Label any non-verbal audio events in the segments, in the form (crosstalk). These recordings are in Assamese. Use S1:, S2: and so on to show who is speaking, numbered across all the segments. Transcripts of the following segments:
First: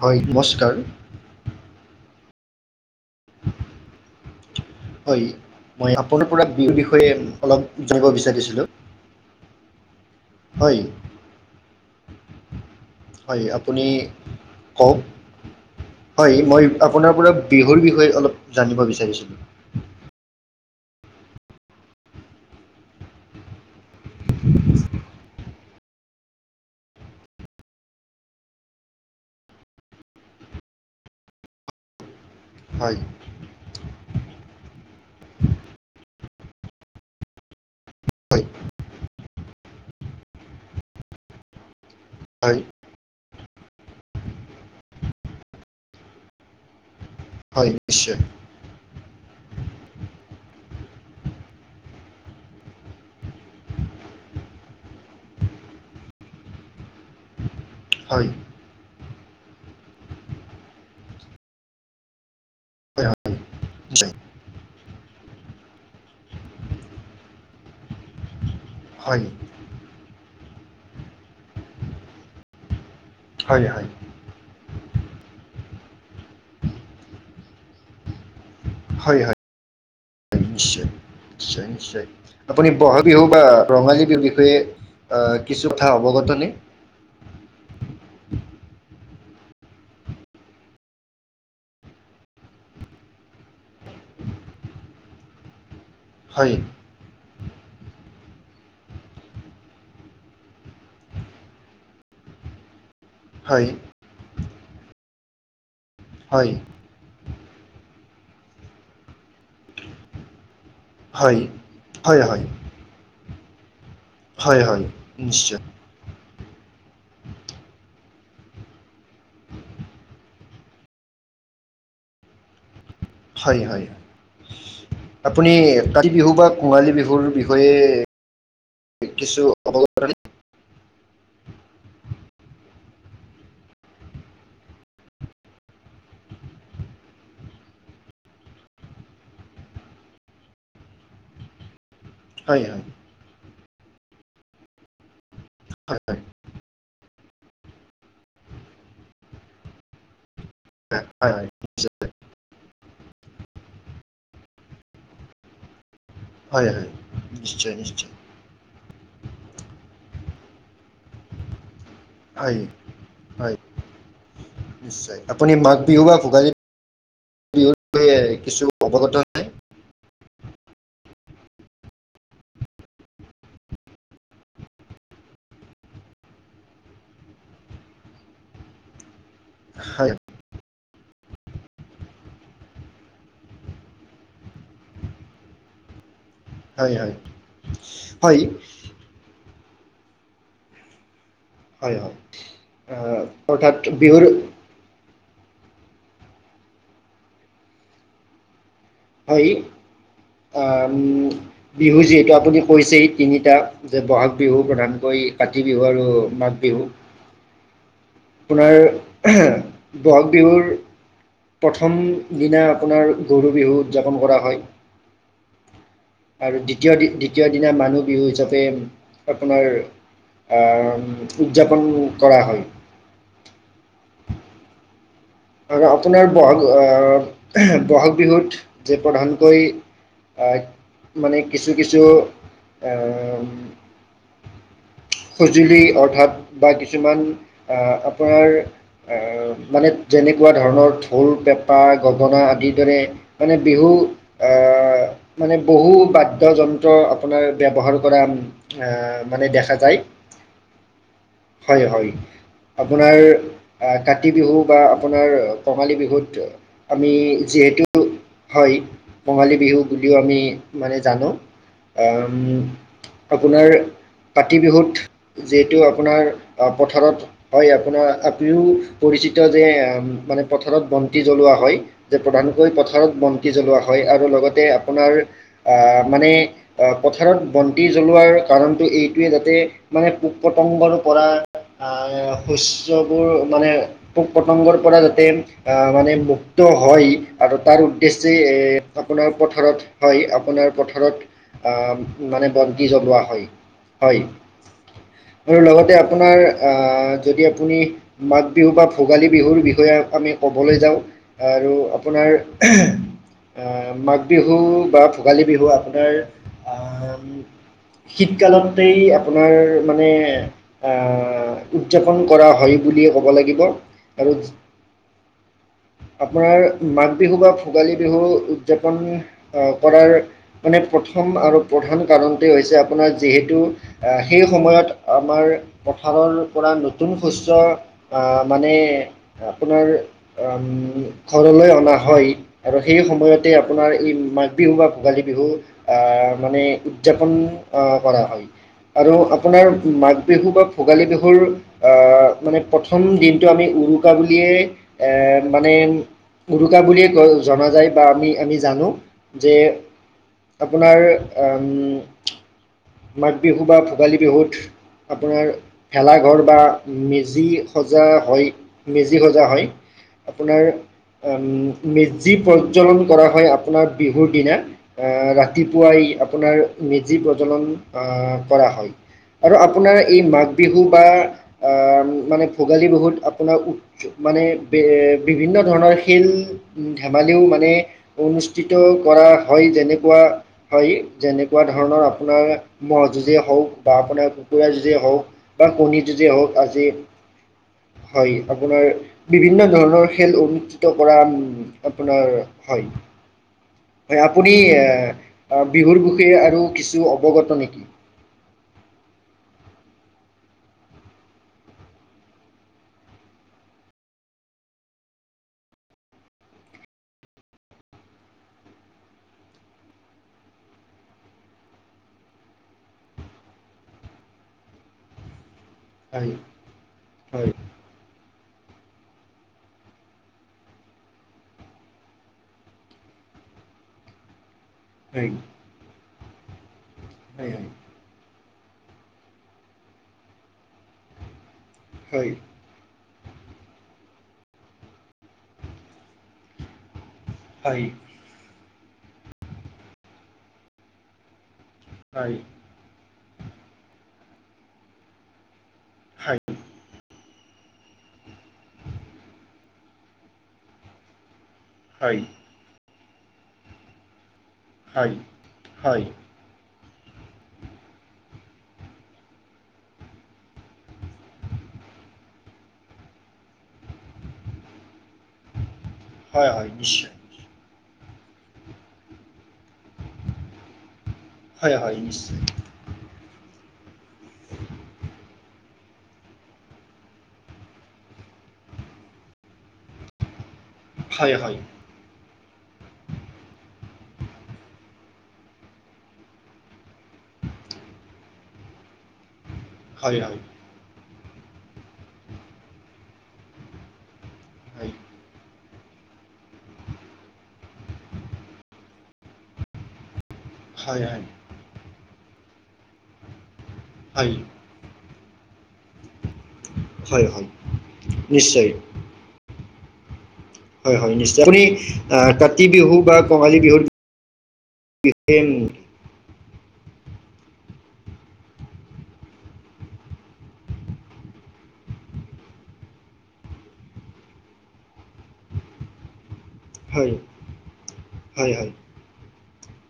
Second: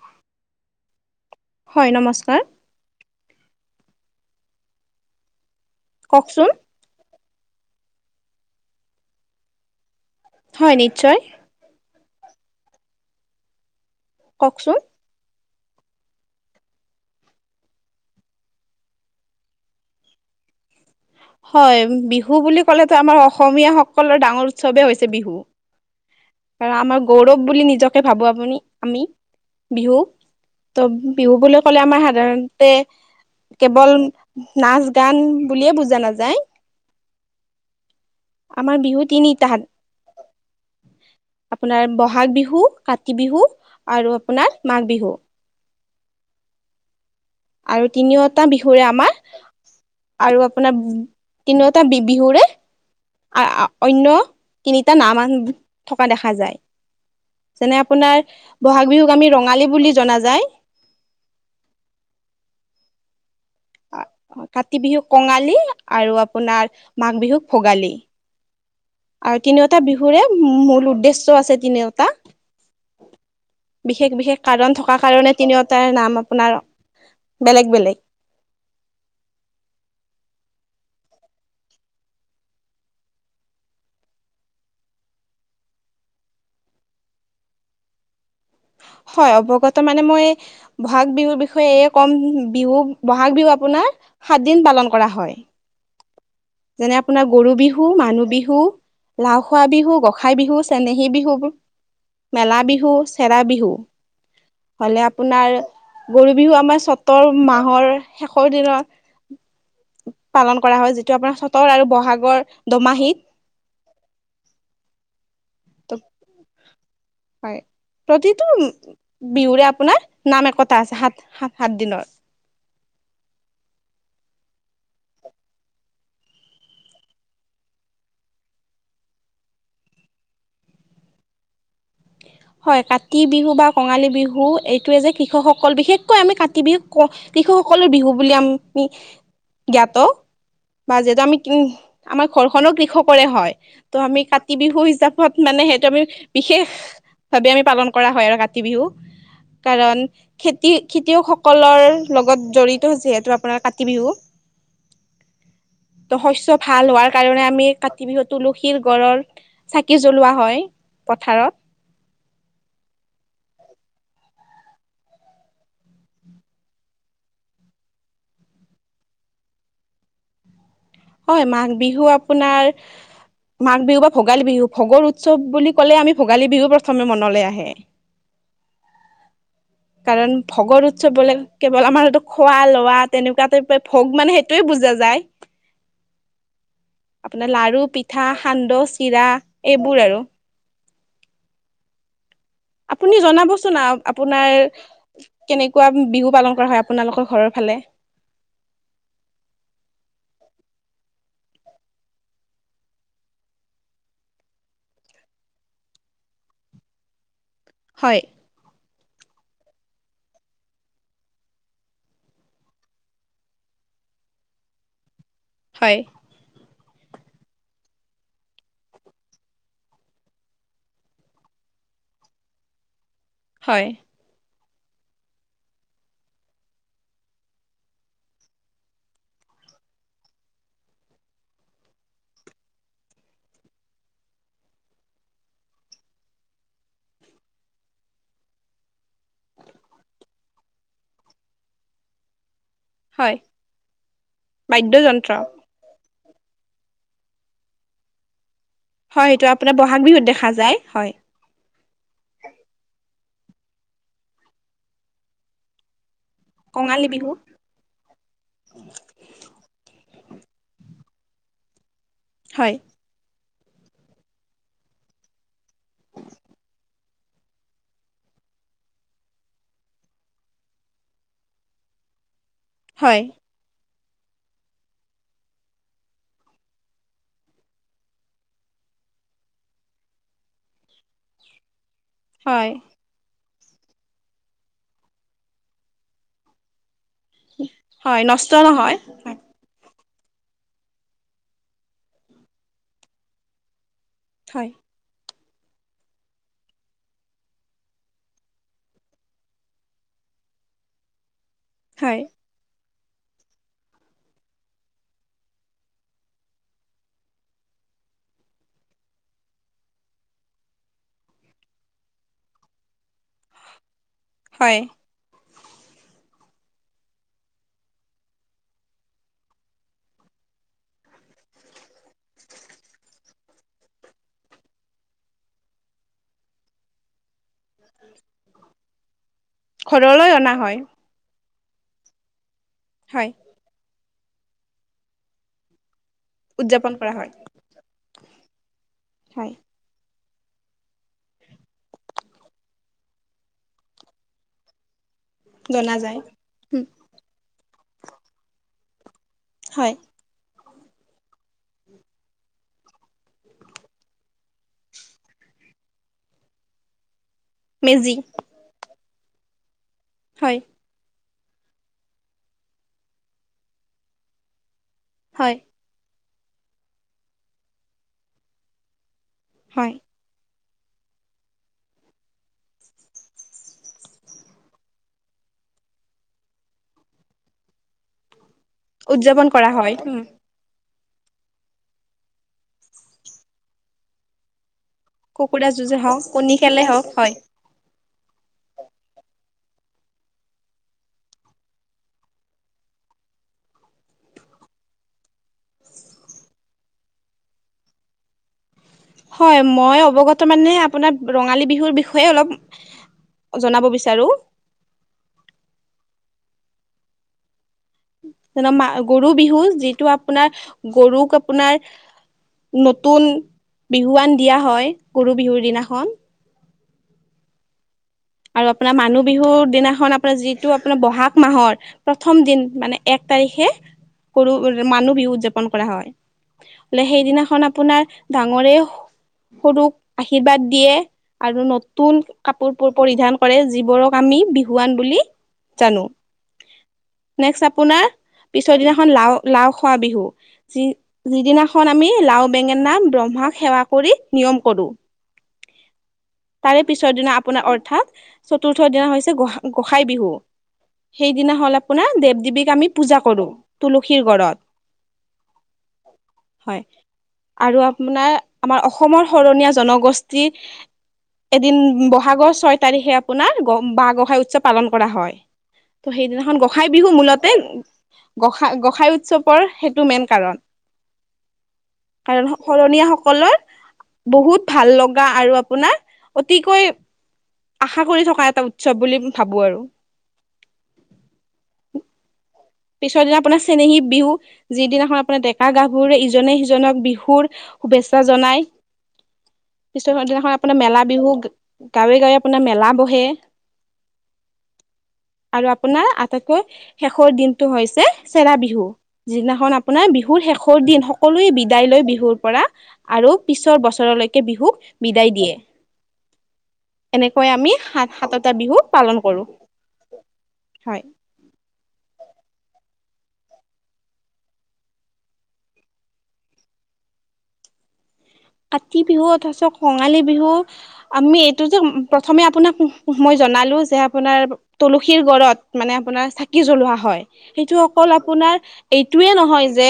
S1: হয়, নমস্কাৰ।
S2: হয়, নমস্কাৰ।
S1: হয়, মই আপোনাৰ পৰা
S2: কওকচোন
S1: বিহুৰ বিষয়ে অলপ জানিব বিচাৰিছিলোঁ? হয়, হয়, আপুনি
S2: কওঁকচোন?
S1: কওক? হয়, মই আপোনাৰ পৰা বিহুৰ বিষয়ে অলপ জানিব বিচাৰিছিলোঁ?
S2: হয়, বিহু বুলি ক'লেতো আমাৰ অসমীয়াসকলৰ ডাঙৰ উৎসৱেই হৈছে বিহু। আমাৰ গৌৰৱ বুলি নিজকে ভাবো, আপুনি আমি বিহু। ত' বিহু বুলি ক'লে আমাৰ সাধাৰণতে
S1: হয়
S2: কেৱল নাচ-গান বুলিয়ে বুজা নাযায়।
S1: হয়
S2: আমাৰ বিহু তিনিটা, তাহা আপোনাৰ বহাগ
S1: হয়
S2: বিহু, কাতি বিহু, আৰু আপোনাৰ মাঘ বিহু।
S1: হয়
S2: আৰু
S1: নিশ্চয়
S2: তিনিওটা বিহুৰে আমাৰ আৰু আপোনাৰ তিনিওটা বি-বিহুৰে (unintelligible) অন্য তিনিটা নাম থকা দেখা যায়। যেনে আপোনাৰ,
S1: হয়
S2: বহাগ বিহুক আমি ৰঙালী বুলি জনা যায়।
S1: হয় হয় (unintelligible)
S2: কাতি বিহুক কঙালী, আৰু আপোনাৰ মাঘ বিহুক ভোগালী।
S1: হয়
S2: আৰু তিনিওটা বিহুৰে মূল উদ্দেশ্য আছে তিনিওটা।
S1: হয় হয় হয়
S2: বিশেষ, বিশেষ কাৰণ থকা কাৰণে তিনিওটাৰ নাম আপোনাৰ বেলেগ বেলেগ।
S1: হয়, হয়। নিশ্চয়, নিশ্চয়, নিশ্চয়। আপুনি বহাগ বিহু বা ৰঙালী বিহুৰ বিষয়ে কিছু কথা অৱগতনে?
S2: হয়, অৱগত মানে মই বহাগ বিহুৰ বিষয়ে এইয়ে কম, বিহু বহাগ বিহু আপোনাৰ সাত দিন পালন কৰা হয়।
S1: হয়।
S2: যেনে আপোনাৰ গৰু বিহু, মানুহ বিহু। লাও খোৱা বিহু, গোঁসাই বিহু, চেনেহী বিহু, মেলা বিহু। চেৰা
S1: হয়
S2: বিহু, হলে আপোনাৰ গৰু
S1: হয়
S2: বিহু আমাৰ (unintelligible) মাহৰ শেষৰ দিনা পালন কৰা হয়, যেতি (unintelligible) চতৰ আৰু
S1: হয় হয়
S2: বহাগৰ
S1: হয়
S2: দোমাহিত।
S1: হয়, হয়, নিশ্চয়।
S2: (inaudible) হয়, প্ৰতিটো বিহুৰে আপোনাৰ নাম একোতা আছে সাত-সাত দিনৰ।
S1: হয় হয় আপুনি কাতি বিহু বা কঙালী বিহুৰ বিষয়ে কিছু (unintelligible)
S2: হয় কাতি বিহু বা কঙালী বিহু এইটোৱে যে কৃষকসকল বিশেষকৈ আমি কাতি বিহুক ক কিশুসকলৰ বিহু বুলি আমি জ্ঞাত বা যিহেতু আমি কি আমাৰ
S1: হয়
S2: ঘৰখনো
S1: হয়
S2: কৃষকৰে হয় ত' আমি কাতি বিহু হিচাপত মানে সেইটো
S1: হয়
S2: আমি
S1: হয়
S2: বিশেষ ভাৱে আমি পালন কৰা হয় আৰু কাতি বিহু কাৰণ খেতি
S1: হয় হয়
S2: খেতিয়কসকলৰ লগত লগত জড়িত হৈছে যিহেতু আপোনাৰ কাতি বিহু ত শস্য
S1: হয়
S2: ভাল
S1: হয়
S2: হোৱাৰ কাৰণে আমি
S1: নিশ্চয়
S2: কাতি
S1: নিশ্চয়
S2: বিহুত তুলসীৰ গডৰ চাকি জ্বলোৱা হয় পথাৰত
S1: হয় হয় নিশ্চয় আপুনি মাঘ বিহু বা ভোগালী বি বিহুত কিছু অৱগত নে
S2: হয় মাঘ বিহু আপোনাৰ মাঘ বিহু বা ভোগালী বিহু ভোগৰ উৎসৱ বুলি ক'লে আমি ভোগালী বিহু প্ৰথমে মনলৈ আহে
S1: (inaudible)
S2: কাৰণ ভোগৰ উৎসৱ বোলে কেৱল আমাৰ এটো খোৱা লোৱা তেনেকুৱাতে ভোগ মানে সেইটোৱে বুজা যায়
S1: হয় হয়
S2: আপোনাৰ লাৰু পিঠা
S1: হয়
S2: সান্দহ চিৰা এইবোৰ আৰু
S1: হয় হয়
S2: আপুনি
S1: অৰ্থাৎ
S2: জনাবচোন
S1: বিহুৰ
S2: আপোনাৰ কেনেকুৱা বিহু পালন কৰা হয় আপোনালোকৰ ঘৰৰ ফালে
S1: হয় আম বিহু যিহেতু আপুনি কৈছে তিনিটা যে বহাগ বিহু প্ৰধানকৈ কাতি বিহু আৰু মাঘ বিহু
S2: হয়
S1: আপোনাৰ বহাগ বিহুৰ প্ৰথম দিনা আপোনাৰ গৰু বিহু উদযাপন কৰা হয়
S2: হয়
S1: আৰু দ্বিতীয় দ্বিতীয় দিনা মানুহ বিহু হিচাপে আপোনাৰ আহ উদযাপন কৰা হয়
S2: হয়
S1: আৰু আপোনাৰ বহাগ ব'হাগ বিহুত যে প্ৰধানকৈ আ মানে কিছু কিছু আম (unintelligible) সঁজুলি অৰ্থাৎ বা কিছুমান আপোনাৰ মানে যেনেকুৱা ধৰণৰ ঢৌল পেঁপা গগনা আদিত যেনে
S2: হয়,
S1: মানে বিহু অহ
S2: বাদ্যযন্ত্ৰ
S1: মানে বহু বাদ্যযন্ত্ৰ আপোনাৰ ব্যৱহাৰ কৰা আহ
S2: হয় সেইটো
S1: মানে দেখা
S2: আপোনাৰ
S1: যায়
S2: বহাগ বিহুত দেখা যায় হয়।
S1: হয় হয় আপোনাৰ কাতি বিহু বা আ কঙালী বিহুত
S2: কঙালী
S1: আমি
S2: বিহু
S1: যিহেতু হয় কঙালী বিহু বুলিও আমি মানে জানো অ উম
S2: হয়,
S1: আপোনাৰ কাতি বিহুত যিহেতু আপোনাৰ পথাৰত হয় আপোনাৰ আপুনিও পৰিচিত যে মানে পথাৰত বন্তি জ্বলোৱা হয় যে প্ৰধানকৈ পথাৰত
S2: হয়,
S1: ব চাকি জ্বলোৱা হয় আৰু লগতে আপোনাৰ আ মানে আহ পথাৰত বন্তি জ্বলোৱাৰ কাৰণতটো এইটোৱে যাতে মানে পোক পতংগৰ পৰা আহ
S2: হয়,
S1: শস্যবোৰ মানে পোক পতংগত পৰা যাতে আহ মানে মুক্ত হয় আৰু তাৰ
S2: হয়
S1: উদ্দেশ্যে
S2: নষ্ট
S1: এ,
S2: নহয়।
S1: আপোনাৰ
S2: হয়,
S1: পথাৰত হয় আপোনাৰ পথাৰত অ' মানে বন্তি জ্বলোৱা হয় হয়। আৰু লগতে আপোনাৰ অ' যদি আপুনি মাঘ বিহু বা ভোগালী বিহুৰ বি আমি ক'বলৈ যাওঁ আৰু
S2: হয়,
S1: আপোনাৰ মাঘ বিহু বা ভোগালী বিহু আপোনাৰ অম শীতকালতেই আপোনাৰ মানে অহ, উদযাপন কৰা হয় বুলিয়ে ক'ব লাগিব, আৰু
S2: হয়
S1: আপোনাৰ মাঘ বিহু বা ভোগালী বিহু উদযাপন অ' কৰাৰ মানে প্ৰথম আৰু প্ৰধান কাৰণটোৱে হৈছে আপোনাৰ যিহেতু সেই সময়ত আমাৰ পথাৰৰ পৰা নতুন শস্য অ' মানে আপোনাৰ
S2: ঘৰলৈ অনা
S1: অম
S2: হয়,
S1: ঘৰলৈ অনা হয় আৰু সেই
S2: হয়
S1: সময়ত (unintelligible) আপোনাৰ এই মাঘ বিহু বা ভোগালী বিহু অ' মানে
S2: কৰা
S1: উদযাপন
S2: হয়।
S1: অ' কৰা হয় আৰু
S2: হয়,
S1: আপোনাৰ মাঘ বিহু বা ভোগালী বিহুৰ অ' মানে প্ৰথম দিনটো আমি উৰু (unintelligible) বুলিয়ে এ, মানে
S2: জনা যায়।
S1: উৰুকা
S2: উম,
S1: বুলিয়েই জনা যায় বা আমি আমি জানো যে
S2: হয়
S1: আপোনাৰ অম, মাঘ বিহু বা ভোগালী বিহুত আপোনাৰ ভেলাঘৰ বা মেজি সজা
S2: মেজি
S1: হয়। মেজি সজা হয়
S2: হয়,
S1: আপোনাৰ অম, মেজি প্ৰজ্বলন কৰা হয় আপোনাৰ বিহুৰ দিনা অ'
S2: হয়,
S1: ৰাতি পুৱাই আপোনাৰ মেজি প্ৰজ্বলন অ' কৰা হয়, আৰু
S2: হয়
S1: আপোনাৰ এই মা বিহু বা অ' মানে ভোগালী বিহুত আপোনাৰ উৎ মানে বে বিভিন্ন ধৰণৰ খেল ধেমালিও মানে অনুষ্ঠিত কৰা হয় যেনেকুৱা হয় যেনেকুৱা ধৰণৰ আপোনাৰ ম'হ যুঁজই হওঁক বা আপোনাৰ কুকুৰা যুঁজই হওঁক। বা
S2: কুকুৰা যুঁজে
S1: কণী
S2: হওক,
S1: যুজে হওঁক
S2: কণী খেলে
S1: আজি,
S2: হওক হয়।
S1: হয়। আপোনাৰ বিভিন্ন ধৰণৰ খেল অনুষ্ঠিত কৰা আপোনাৰ হয়। হয় আপুনি বিহুৰ বিষয়ে আৰু কিছু অৱগত নেকি।
S2: হয় মই অৱগত মানে আপোনাক ৰঙালী বিহুৰ বিষয়ে অলপ জনাব বিচাৰোঁ। মা- গৰু বিহু যিটো আপোনাৰ গৰুক আপোনাৰ নতুন বিহুৱান দিয়া হয় গৰু বিহুৰ দিনাখন।
S1: হয় হয়।
S2: আৰু আপোনাৰ মানুহ বিহুৰ দিনাখন আপোনাৰ যিটো আপোনাৰ বহাগ মাহৰ প্ৰথম দিন মানে এক তাৰিখে গৰু ৰ-মানুহ
S1: হয়
S2: বিহু উদযাপন কৰা হয়, মানে সেইদিনাখন আপোনাৰ ডাঙৰে সৰুক আশীৰ্বাদ দিয়ে আৰু
S1: হয়
S2: নতুন
S1: হয়
S2: কাপোৰ পুৰ পৰিধান কৰে যিবোৰক আমি বিহুৱান বুলি জানো। নেক্স
S1: হয়
S2: আপোনাৰ পিছৰ দিনাখন লা লাও খোৱা বিহু, যি যিদিনাখন আমি লাও বেঙেনা ব্ৰহ্মাক সেৱা কৰি নিয়ম কৰোঁ।
S1: (unintelligible)
S2: তাৰে পিছৰ দিনা আপোনাৰ অৰ্থাৎ চতুৰ্থ দিনা হৈছে গো গোসাই বিহু। সেইদিনা হ'ল আপোনাৰ
S1: হয় হয়
S2: দেৱ দেৱীক আমি পূজা কৰোঁ তুলসীৰ গৰত।
S1: হয়, হয়।
S2: হয় আৰু আপোনাৰ আমাৰ অসমৰ শৰণীয়া জনগোষ্ঠী এদিন বহাগৰ ছয় তাৰিখে আপোনাৰ গ বাঁহ গোঁসাই উৎসৱ পালন কৰা হয়। ত'
S1: হয়
S2: সেইদিনাখন
S1: হয়
S2: গোঁসাই বিহু
S1: নিশ্চয়
S2: মূলতে গোঁসাই গোঁসাই উৎসৱৰ সেইটো মেইন কাৰণ।
S1: হয় হয় নিশ্চয়।
S2: শৰণীয়াসকলৰ বহুত ভাল লগা আৰু আপোনাৰ অতিকৈ আশা কৰি থকা এটা উৎসৱ বুলি ভাবো আৰু।
S1: হয়, হয়।
S2: পিছৰ দিনা আপোনাৰ চেনেহী বিহু যিদিনাখন আপোনাৰ ডেকা গাভৰু ইজনে সিজনক বিহুৰ শুভেচ্ছা জনাই।
S1: (inaudible)
S2: পিছৰ দিনাখন আপোনাৰ মেলা বিহু গাঁৱে গাঁৱে আপোনাৰ মেলা বহে।
S1: হয়।
S2: আৰু আপোনাৰ আটাইতকৈ শেষৰ দিনটো হৈছে চেৰা বিহু যিদিনাখন আপোনাৰ বিহুৰ শেষ
S1: হয়
S2: সৰু দিন
S1: হয়
S2: সকলোৱে বিদায় লৈ বিহুৰ পৰা আৰু পিছৰ
S1: হয়
S2: বছৰলৈকে বিহুক বিদায় দিয়ে
S1: হয় হয়
S2: এনেকৈ আমি সাত সাতটা
S1: নিশ্চয়
S2: বিহুক পালন কৰো।
S1: হয়, হয় নিশ্চয়। আপুনি আহ কাতি বিহু বা কঙালী বিহুৰ (unintelligible)
S2: কাতি বিহু তাৰপিছত কঙালী বিহু আমি এইটো যে প্ৰথমে আপোনাক মই জনালো যে আপোনাৰ তুলসীৰ গড়ত মানে আপোনাৰ চাকি জ্বলোৱা হয় সেইটো অকল
S1: হয়
S2: আপোনাৰ
S1: হয়
S2: এইটোয়ে নহয় যে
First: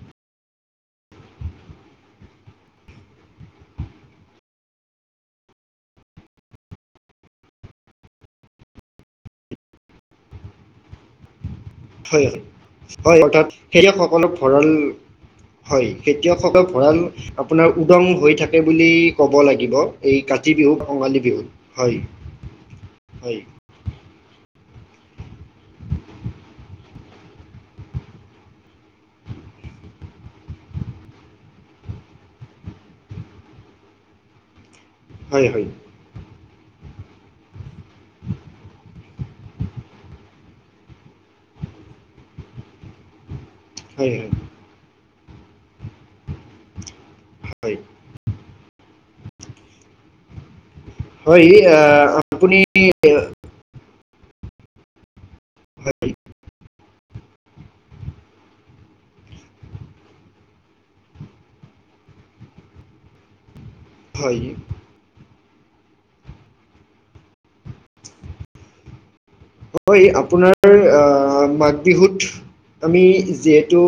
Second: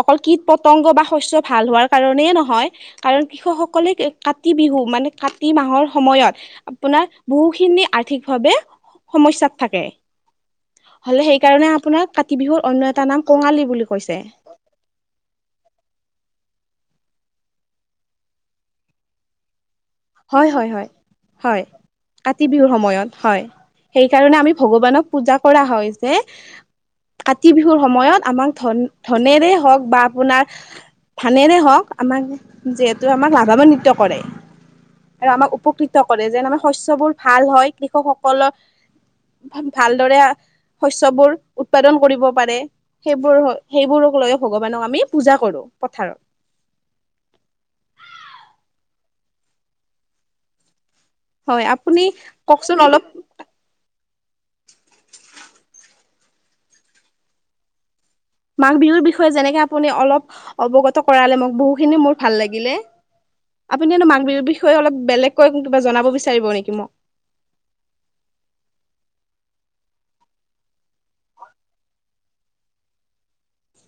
S2: অকল কীট পতংগ বা শস্য ভাল হোৱাৰ কাৰণেই নহয় হয় কাৰণ কৃষকসকলে কাতি বিহু মানে কাতি মাহৰ সময়ত আপোনাৰ বহু খিনি আৰ্থিক ভাৱে সমস্যাত থাকে। হলে সেইকাৰণে আপোনাৰ
S1: হয় হয়
S2: কাতি বিহুৰ অন্য এটা নাম কঙালী বুলি কৈছে।
S1: ফৰল (unintelligible) হয় খেতিয়কসকল ভঁৰাল আপোনাৰ উদং হৈ থাকে বুলি ক'ব লাগিব। এই
S2: হয়,
S1: কাতি
S2: হয়,
S1: বিহু
S2: হয়,
S1: কঙালী বিহু
S2: হয় কাতি বিহুৰ সময়ত হয়। সেই কাৰণে আমি ভগৱানক পূজা কৰা হয় যে কাতি বিহুৰ সময়ত আমাক ধন ধনেৰে হওক বা আপোনাৰ ধানেৰে হওক আমাক যিহেতু আমাক লাভানান্বিত কৰে। আৰু
S1: হয়
S2: আমাক
S1: হয় হয়
S2: উপকৃত কৰে যেন আমাৰ শস্য বোৰ ভাল হয় কৃষকসকলৰ ভালদৰে শস্যবোৰ উৎপাদন কৰিব পাৰে সেইবোৰ
S1: হয়
S2: সেইবোৰক লৈ ভগৱানক আমি পূজা কৰো পথাৰত।
S1: হয়। হয় এই
S2: আপুনি
S1: আপুনি
S2: কওকচোন অলপ
S1: (unintelligible) হয় (unintelligible)
S2: মাঘ বিহুৰ বিষয়ে যেনেকে আপুনি অলপ অৱগত কৰালে মোক বহু খিনি মোৰ ভাল লাগিলে। আপুনি মাঘ
S1: হয়
S2: বিহুৰ বিষয়ে অলপ বেলেগকৈ কিবা জনাব বিচাৰিব নেকি মোক।
S1: হয় আপোনাৰ আহ মাঘ বিহুত আমি যিহেতু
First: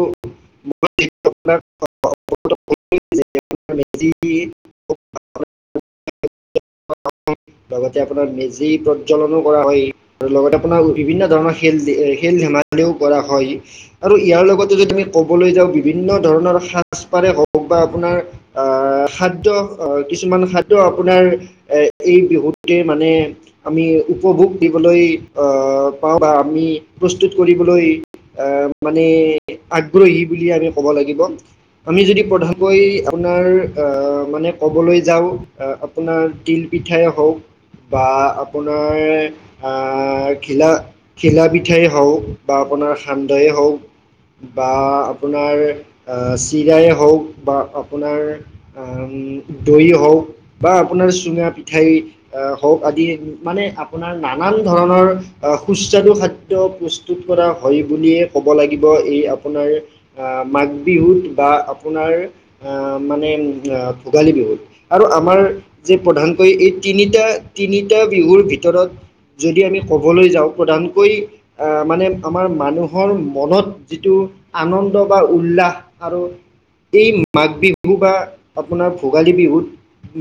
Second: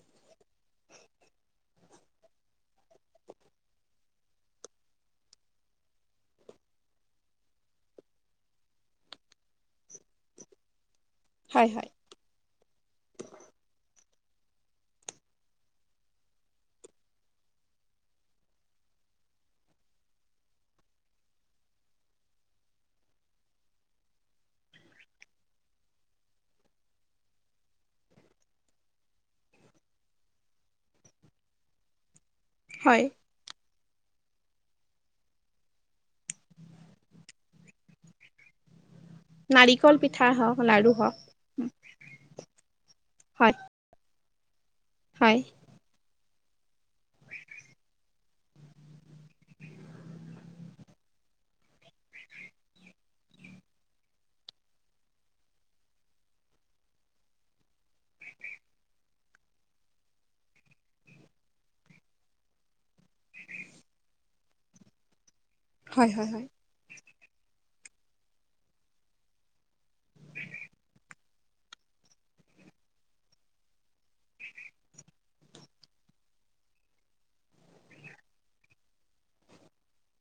S1: (unintelligible) লগতে আপোনাৰ মেজি প্ৰজ্বলনো কৰা হয়। আৰু লগতে আপোনাৰ বিভিন্ন ধৰণৰ
S2: হয়
S1: খেল
S2: হয়।
S1: খেল ধেমালিও কৰা হয়। আৰু ইয়াৰ লগতে যদি আমি ক'বলৈ যাওঁ বিভিন্ন ধৰণৰ সাজ পাৰে হওক বা আপোনাৰ আহ খাদ্য আহ কিছুমান খাদ্য আপোনাৰ এ এই বিহুতে মানে আমি উপভোগ দি বলৈ পাও আমি প্ৰস্তুত কৰিবলৈ আহ মানে আগ্ৰহী বুলিয়ে আমি ক'ব লাগিব আমি যদি প্ৰধান কৈ
S2: হয়,
S1: আপোনাৰ আহ মানে ক'বলৈ যাওঁ আপোনাৰ তিল পিঠাই হওক বা আপোনাৰ
S2: নাৰিকল পিঠা
S1: আহ
S2: হওক,
S1: ঘিলা
S2: লাডু হওক,
S1: ঘিলা পিঠাই হওক বা আপোনাৰ সান্দহেইে
S2: হয়
S1: হওক বা
S2: হয়।
S1: আপোনাৰ চিৰাই হওক বা আপোনাৰ উম দৈ হওক বা আপোনাৰ চুঙা পিঠাই এ হওক আদি মানে আপোনাৰ নানান ধৰণৰ অ সুস্বাদু খাদ্য পস্ত স্তুত কৰা হয় বুলিয়ে ক'ব লাগিব এই আপোনাৰ আ মাঘ বিহুত বা আপোনাৰ আ মানে আ ভোগালী বিহুত আৰু আমাৰ যে
S2: হয় হয় হয়।
S1: প্ৰধানকৈ এই তিনিটা তিনিটা বিহুৰ ভিতৰত যদি আমি ক'বলৈ যাওঁ প্ৰধানকৈ আ মানে আমাৰ মানুহৰ মনত যিটো আনন্দ বা উল্লাস আৰু এই মাঘ বিহু বা আপোনাৰ ভোগালী বিহুত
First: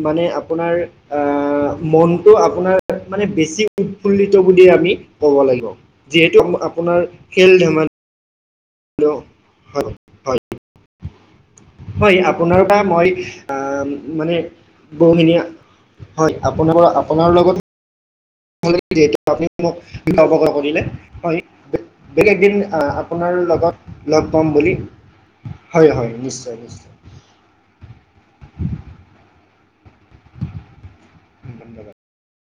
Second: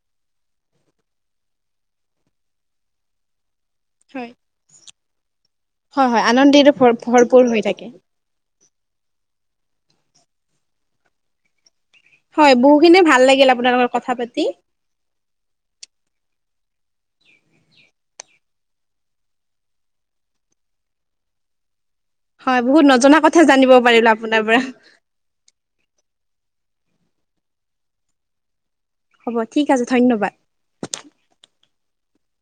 S1: মানে আপোনাৰ আ মনটো আপোনাৰ মানে বেছি
S2: হয়,
S1: উৎফুল্লিত বুলিয়ে আমি ক'ব লাগিব
S2: হয় হয়
S1: যিহেতু
S2: আনন্দেৰে ভৰ
S1: আপোনাৰ
S2: ভৰপূৰ
S1: খেল
S2: হৈ থাকে।
S1: ধেমালি হেল্ল' হয় হয় হয় আপোনাৰ পৰা মই
S2: বহুখিনিয়ে ভাল লাগিল
S1: আ
S2: আপোনাৰ লগত কথা
S1: মানে
S2: পাতি।
S1: বহুখিনিয়ে হয় আপোনাৰ পৰা আপোনাৰ লগত আপুনি মোক কৰিলে হয় বেলেগ দিন
S2: হয় বহুত নজনা
S1: আপোনাৰ
S2: কথা জানিব
S1: লগত
S2: পাৰিলো
S1: লগ
S2: আপোনাৰ
S1: পাম
S2: পৰা,
S1: বুলি হয় হয় নিশ্চয় নিশ্চয়
S2: হ'ব ঠিক আছে ধন্যবাদ
S1: ধন্যবাদ